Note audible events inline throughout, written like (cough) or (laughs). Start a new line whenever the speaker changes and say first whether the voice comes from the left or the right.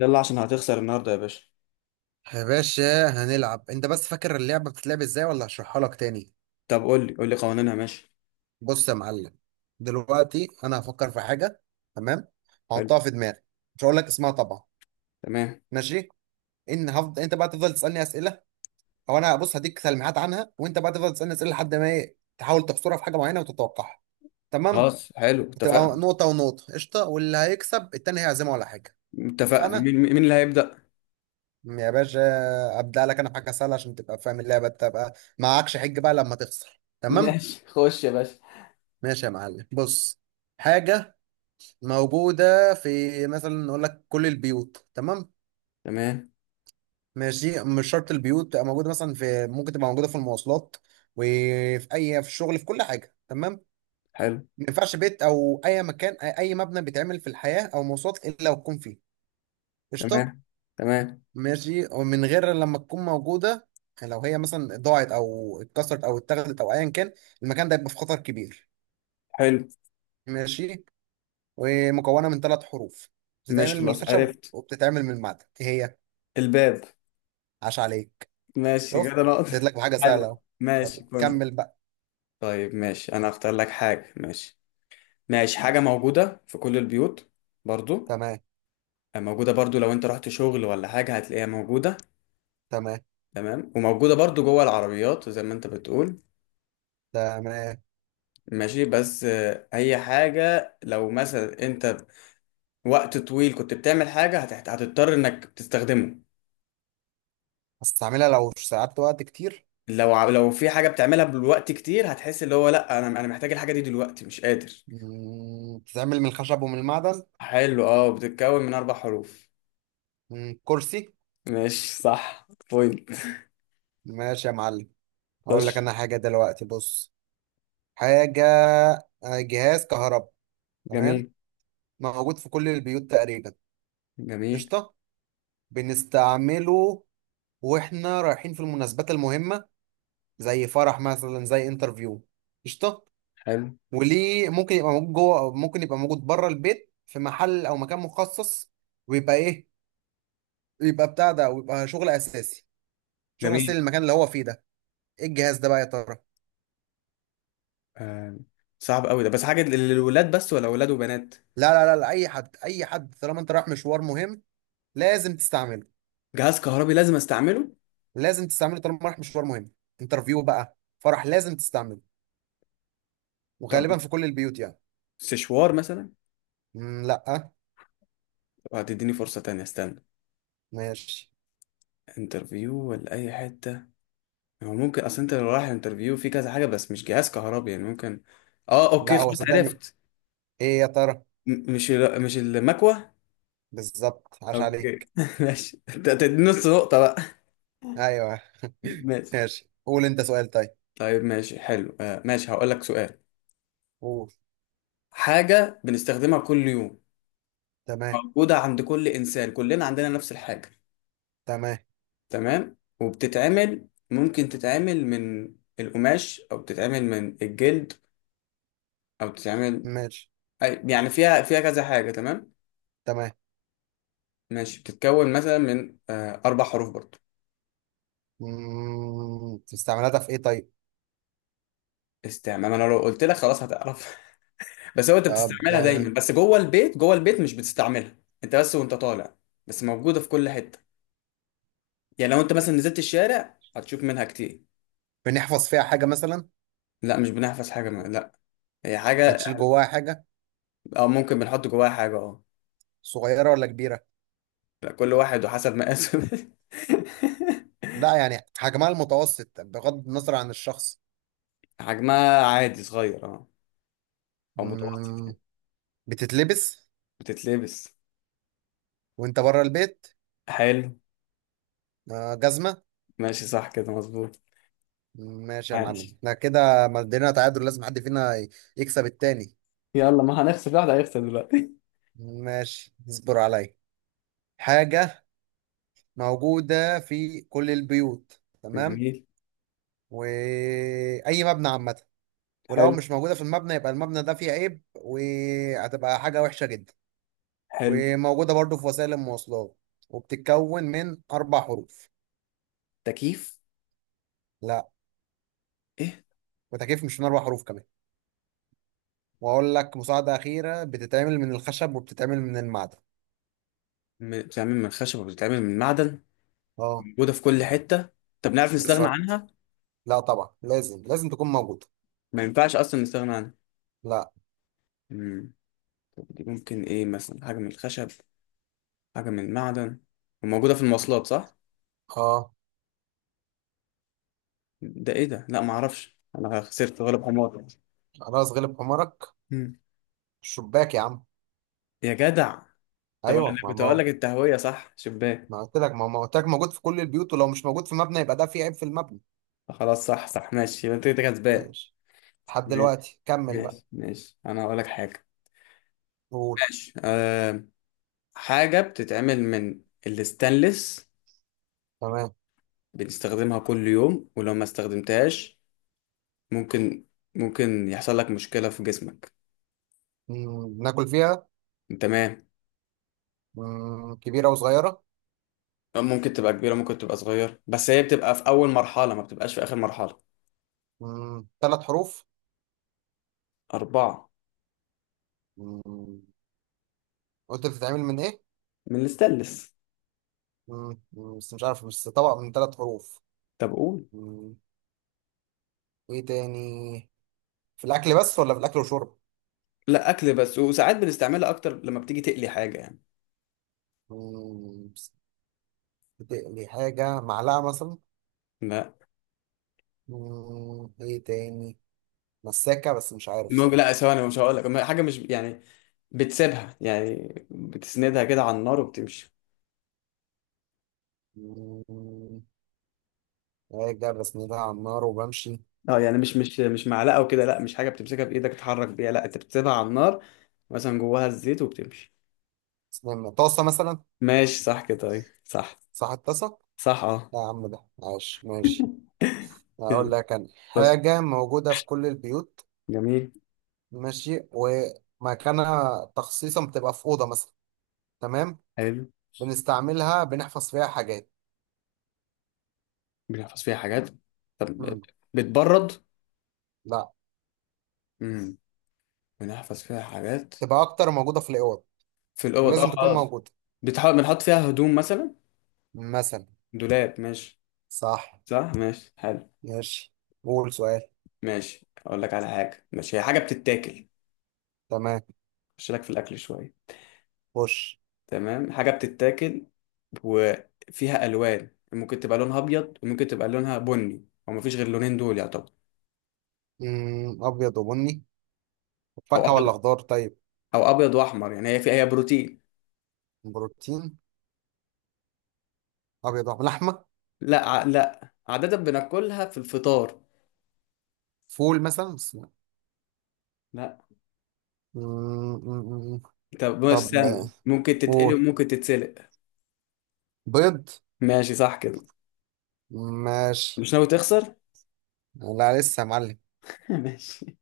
left: يلا عشان هتخسر النهارده يا باشا.
right: يا باشا، هنلعب. انت بس فاكر اللعبة بتتلعب ازاي ولا هشرحها لك تاني؟
left: طب قول لي قوانينها. ماشي.
right: بص يا معلم، دلوقتي انا هفكر في حاجة. تمام،
left: حلو.
right: هحطها في دماغي. مش هقول لك اسمها طبعا.
left: تمام.
right: ماشي. ان هفضل، انت بقى تفضل تسألني اسئلة. او انا بص هديك تلميحات عنها وانت بقى تفضل تسألني اسئلة لحد ما ايه تحاول تحصرها في حاجة معينة وتتوقعها. تمام.
left: خلاص حلو
right: هتبقى
left: اتفقنا.
right: نقطة ونقطة قشطة، واللي هيكسب التاني هيعزمه على حاجة.
left: اتفقنا،
right: اتفقنا.
left: مين اللي هيبدأ؟
right: يا باشا، ابدأ لك انا بحاجة سهلة عشان تبقى فاهم اللعبة، تبقى معكش حج بقى لما تخسر. تمام.
left: ماشي خش يا باشا.
right: ماشي يا معلم، بص. حاجة موجودة في، مثلا نقول لك كل البيوت. تمام.
left: تمام.
right: ماشي، مش شرط البيوت تبقى موجودة مثلا في، ممكن تبقى موجودة في المواصلات، وفي أي، في الشغل، في كل حاجة. تمام.
left: حلو.
right: ما ينفعش بيت أو أي مكان، أي مبنى بيتعمل في الحياة أو مواصلات، إلا وتكون فيه. قشطة.
left: تمام. تمام.
right: ماشي. ومن غير لما تكون موجودة، لو هي مثلا ضاعت أو اتكسرت أو اتاخدت أو أيا كان، المكان ده يبقى في خطر كبير.
left: حلو.
right: ماشي. ومكونه من ثلاث حروف،
left: ماشي
right: بتتعمل من
left: خلاص
right: الخشب
left: عرفت.
right: وبتتعمل من المعدن. ايه هي؟
left: الباب.
right: عاش عليك.
left: ماشي كده
right: شفت؟
left: نقطة.
right: اديت لك بحاجه سهله اهو.
left: حلو ماشي
right: طب،
left: بوينت.
right: كمل بقى.
left: طيب ماشي انا هختار لك حاجة. ماشي. ماشي، حاجة موجودة في كل البيوت. برضو
right: تمام.
left: موجودة، برضو لو انت رحت شغل ولا حاجة هتلاقيها موجودة.
right: تمام.
left: تمام، وموجودة برضو جوه العربيات زي ما انت بتقول.
right: تمام.
left: ماشي، بس هي حاجة لو مثلا انت وقت طويل كنت بتعمل حاجة هتضطر انك تستخدمه.
right: هستعملها لو قعدت وقت كتير.
left: لو في حاجة بتعملها بالوقت كتير هتحس اللي هو، لا انا محتاج الحاجة دي دلوقتي، مش قادر.
right: بتتعمل من الخشب ومن المعدن.
left: حلو، اه بتتكون من اربع حروف.
right: كرسي.
left: ماشي صح بوينت.
right: ماشي يا معلم،
left: خش.
right: هقول لك انا حاجه دلوقتي. بص. حاجه. جهاز كهرباء. تمام.
left: جميل.
right: موجود في كل البيوت تقريبا.
left: جميل.
right: قشطه. بنستعمله واحنا رايحين في المناسبات المهمه، زي فرح مثلا، زي انترفيو. قشطه.
left: حلو.
right: وليه ممكن يبقى موجود جوه، او ممكن يبقى موجود بره البيت في محل او مكان مخصص. ويبقى ايه، ويبقى بتاع ده، ويبقى شغل اساسي، شغل اساسي
left: جميل.
right: للمكان اللي هو فيه ده. ايه الجهاز ده بقى يا ترى؟
left: آه صعب قوي ده، بس حاجة للولاد بس ولا ولاد وبنات؟
right: لا، لا، لا، لا، اي حد، اي حد طالما انت رايح مشوار مهم لازم تستعمله.
left: جهاز كهربي لازم استعمله.
right: لازم تستعمله طالما رايح مشوار مهم. انترفيو بقى، فرح، لازم تستعمله.
left: طب
right: وغالبا في كل البيوت يعني.
left: سشوار مثلا؟
right: مم، لا.
left: وهتديني فرصة تانية، استنى.
right: ماشي.
left: انترفيو ولا اي حته، هو ممكن اصل انت لو رايح انترفيو في كذا حاجه بس مش جهاز كهربي يعني ممكن. اه اوكي
right: لا، هو
left: خلاص
right: صدقني.
left: عرفت.
right: ايه يا ترى؟
left: مش المكوه.
right: بالظبط، عاش
left: اوكي
right: عليك.
left: (laughs) ماشي انت تدي نص نقطه بقى.
right: ايوه. (laughs)
left: ماشي.
right: ماشي، قول انت سؤال. طيب،
left: طيب ماشي حلو، ماشي هقول لك سؤال.
right: قول.
left: حاجه بنستخدمها كل يوم.
right: تمام.
left: موجوده عند كل انسان، كلنا عندنا نفس الحاجه.
right: تمام.
left: تمام، وبتتعمل، ممكن تتعمل من القماش او بتتعمل من الجلد او بتتعمل
right: ماشي.
left: يعني فيها، فيها كذا حاجه. تمام.
right: تمام.
left: ماشي بتتكون مثلا من اربع حروف برضو.
right: استعملتها في ايه طيب؟
left: استعمال؟ ما انا لو قلت لك خلاص هتعرف. (laughs) بس هو انت
right: طب،
left: بتستعملها دايما، بس جوه البيت، جوه البيت مش بتستعملها. انت بس وانت طالع. بس موجوده في كل حته، يعني لو انت مثلا نزلت الشارع هتشوف منها كتير.
right: بنحفظ فيها حاجة مثلا؟
left: لا مش بنحفظ حاجه. ما، لا، هي حاجه.
right: بنشيل جواها حاجة؟
left: او ممكن بنحط جواها حاجه، اه.
right: صغيرة ولا كبيرة؟
left: لا، كل واحد وحسب مقاسه. (laughs)
right: لا، يعني حجمها المتوسط بغض النظر عن الشخص.
left: حجمها عادي، صغير اه، او متوسط
right: مم،
left: يعني.
right: بتتلبس
left: بتتلبس.
right: وانت بره البيت؟
left: حلو.
right: جزمة.
left: ماشي صح كده مظبوط.
right: ماشي يا معلم.
left: عايش.
right: احنا كده مدينا تعادل، لازم حد فينا يكسب التاني.
left: يلا، ما هنخسر، واحد هيخسر دلوقتي. (laughs)
right: ماشي، اصبر عليا. حاجة موجودة في كل البيوت، تمام،
left: جميل.
right: وأي مبنى عامة. ولو
left: حلو.
right: مش موجودة في المبنى يبقى المبنى ده فيه عيب، وهتبقى حاجة وحشة جدا.
left: حلو.
right: وموجودة برضو في وسائل المواصلات. وبتتكون من أربع حروف.
left: تكييف.
right: لا،
left: ايه؟
right: وتكيف مش من أربع حروف كمان. وأقول لك مساعدة أخيرة، بتتعمل من الخشب وبتتعمل من المعدن.
left: بتتعمل من خشب وبتتعمل من معدن،
right: اه.
left: موجوده في كل حته. طب نعرف نستغنى
right: بالظبط.
left: عنها؟
right: لا، طبعا لازم لازم تكون موجودة.
left: ما ينفعش اصلا نستغنى عنها.
right: لا.
left: امم طب دي ممكن ايه، مثلا حاجه من الخشب، حاجه من المعدن، وموجوده في المواصلات؟ صح.
right: اه.
left: ده ايه ده؟ لا ما اعرفش، انا خسرت، غلب حمار.
right: خلاص، غلب حمارك.
left: مم.
right: الشباك يا عم.
left: يا جدع، طب انا
right: ايوه، ما
left: كنت اقول لك التهويه، صح، شباك.
right: ما قلت لك، ما قلت لك موجود في كل البيوت، ولو مش موجود في مبنى يبقى ده في عيب في المبنى.
left: خلاص صح صح ماشي، يبقى انت كده كسبان.
right: ماشي. لحد
left: ماشي.
right: دلوقتي، كمل بقى.
left: انا هقول لك حاجه.
right: قول.
left: ماشي حاجة بتتعمل من الستانلس،
right: تمام.
left: بنستخدمها كل يوم ولو ما استخدمتهاش ممكن، ممكن يحصل لك مشكلة في جسمك.
right: ناكل فيها.
left: تمام.
right: كبيرة وصغيرة؟
left: ممكن تبقى كبيرة ممكن تبقى صغيرة، بس هي بتبقى في أول مرحلة ما بتبقاش في آخر مرحلة.
right: ثلاث حروف؟
left: أربعة.
right: مم. قلت بتتعمل من ايه؟
left: من الستانلس.
right: بس مش عارف، بس طبق من ثلاث حروف.
left: طب قول.
right: مم. ايه تاني؟ في الاكل بس ولا في الاكل وشرب؟
left: لا، أكل بس، وساعات بنستعملها أكتر لما بتيجي تقلي حاجة يعني.
right: بس بتقلي حاجة معلقة مثلا؟
left: لا.
right: ايه تاني؟ مساكة، بس مش عارف
left: ممكن،
right: صراحة.
left: لا ثواني، مش هقول لك حاجة مش يعني، بتسيبها يعني، بتسندها كده على النار وبتمشي.
right: مم، راجع بسندها على النار وبمشي؟
left: اه يعني مش معلقه وكده، لا مش حاجه بتمسكها بايدك تتحرك بيها، لا انت بتسيبها على النار مثلا جواها الزيت وبتمشي.
right: استنى، طاسة مثلا؟
left: ماشي صح كده، طيب، صح،
right: صح الطاسة.
left: صح اه.
right: لا يا عم، ده عاش. ماشي.
left: (laughs)
right: هقول
left: يلا.
right: لك أنا
left: بس.
right: حاجة موجودة في كل البيوت.
left: جميل.
right: ماشي. ومكانها تخصيصا بتبقى في أوضة مثلا. تمام.
left: حلو.
right: بنستعملها، بنحفظ فيها حاجات.
left: بنحفظ فيها حاجات. طب
right: مم.
left: بتبرد؟
right: لا.
left: امم بنحفظ فيها حاجات.
right: تبقى أكتر موجودة في الأوض.
left: في الاوض
right: ولازم
left: اه
right: تكون
left: خلاص.
right: موجودة.
left: بتحاول بنحط فيها هدوم مثلا،
right: مثلا.
left: دولاب ماشي.
right: صح.
left: صح ماشي حلو.
right: ماشي. قول سؤال.
left: ماشي اقول لك على حاجه. ماشي هي حاجه بتتاكل.
right: تمام.
left: خش لك في الاكل شويه.
right: خش.
left: تمام، حاجه بتتاكل وفيها الوان، ممكن تبقى لونها ابيض وممكن تبقى لونها بني، او مفيش غير لونين دول يعتبر.
right: أبيض وبني.
left: او
right: فاكهة
left: ابيض،
right: ولا خضار طيب؟
left: او ابيض واحمر يعني، هي فيها، هي بروتين.
right: بروتين. أبيض ولحمة.
left: لا عاده بناكلها في الفطار.
right: فول مثلا؟ بس لا.
left: لا.
right: مم، مم، مم.
left: طب بس
right: طب.
left: استنى، ممكن تتقلي
right: فول.
left: وممكن تتسلق.
right: بيض.
left: ماشي صح كده.
right: ماشي.
left: مش ناوي تخسر؟
right: لا لسه يا معلم.
left: (laughs) ماشي.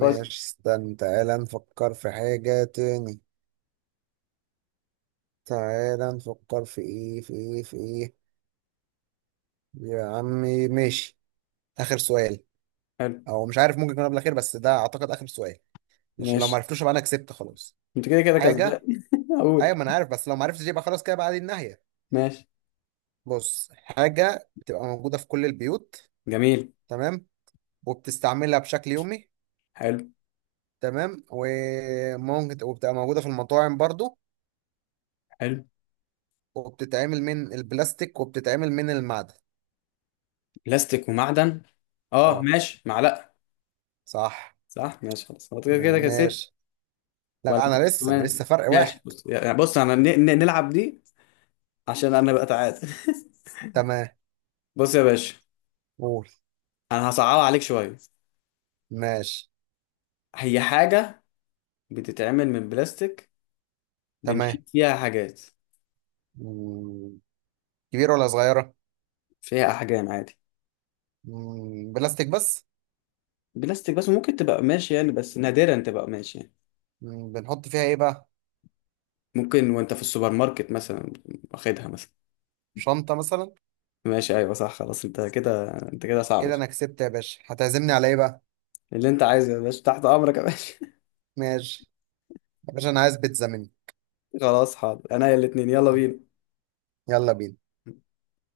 left: خش.
right: استنى. تعالى نفكر في حاجة تاني. تعالى نفكر في ايه، في ايه، في ايه يا عمي. ماشي. آخر سؤال.
left: حلو.
right: او مش عارف، ممكن يكون قبل الأخير، بس ده اعتقد آخر سؤال. عشان لو ما
left: ماشي
right: عرفتوش يبقى انا كسبت خلاص.
left: انت كده كده
right: حاجة.
left: كسبان. (laughs)
right: ايوه،
left: اقول.
right: ما انا عارف، بس لو ما عرفتش يبقى خلاص كده بقى دي النهاية.
left: ماشي.
right: بص، حاجة بتبقى موجودة في كل البيوت.
left: جميل.
right: تمام. وبتستعملها بشكل يومي.
left: حلو.
right: تمام. وممكن وبتبقى موجودة في المطاعم برضو.
left: حلو.
right: وبتتعمل من البلاستيك وبتتعمل من المعدن.
left: بلاستيك ومعدن، اه
right: اه.
left: ماشي معلقه.
right: صح.
left: صح ماشي خلاص، هو كده كده كسبت.
right: ماشي.
left: ولا.
right: لا، انا لسه انا
left: تمام.
right: لسه فرق
left: ماشي،
right: واحد.
left: بص يعني، بص انا نلعب دي عشان انا بقى تعاد. (laughs)
right: تمام.
left: بص يا باشا،
right: قول.
left: انا هصعبها عليك شويه.
right: ماشي.
left: هي حاجه بتتعمل من بلاستيك،
right: تمام.
left: بنشيل فيها حاجات.
right: مم. كبيرة ولا صغيرة؟
left: فيها احجام عادي.
right: بلاستيك بس؟
left: بلاستيك بس، ممكن تبقى ماشي يعني بس نادرا، تبقى ماشي يعني.
right: بنحط فيها ايه بقى؟
left: ممكن وانت في السوبر ماركت مثلا، واخدها مثلا.
right: شنطة مثلا؟
left: ماشي ايوه صح، خلاص انت كده، انت كده صعب.
right: كده انا كسبت يا باشا. هتعزمني على ايه بقى؟
left: اللي انت عايزه يا باشا، تحت امرك يا باشا. (laughs)
right: ماشي. يا باشا، انا عايز بيتزا مني.
left: خلاص حاضر، انا يا الاتنين، يلا بينا.
right: يلا بينا.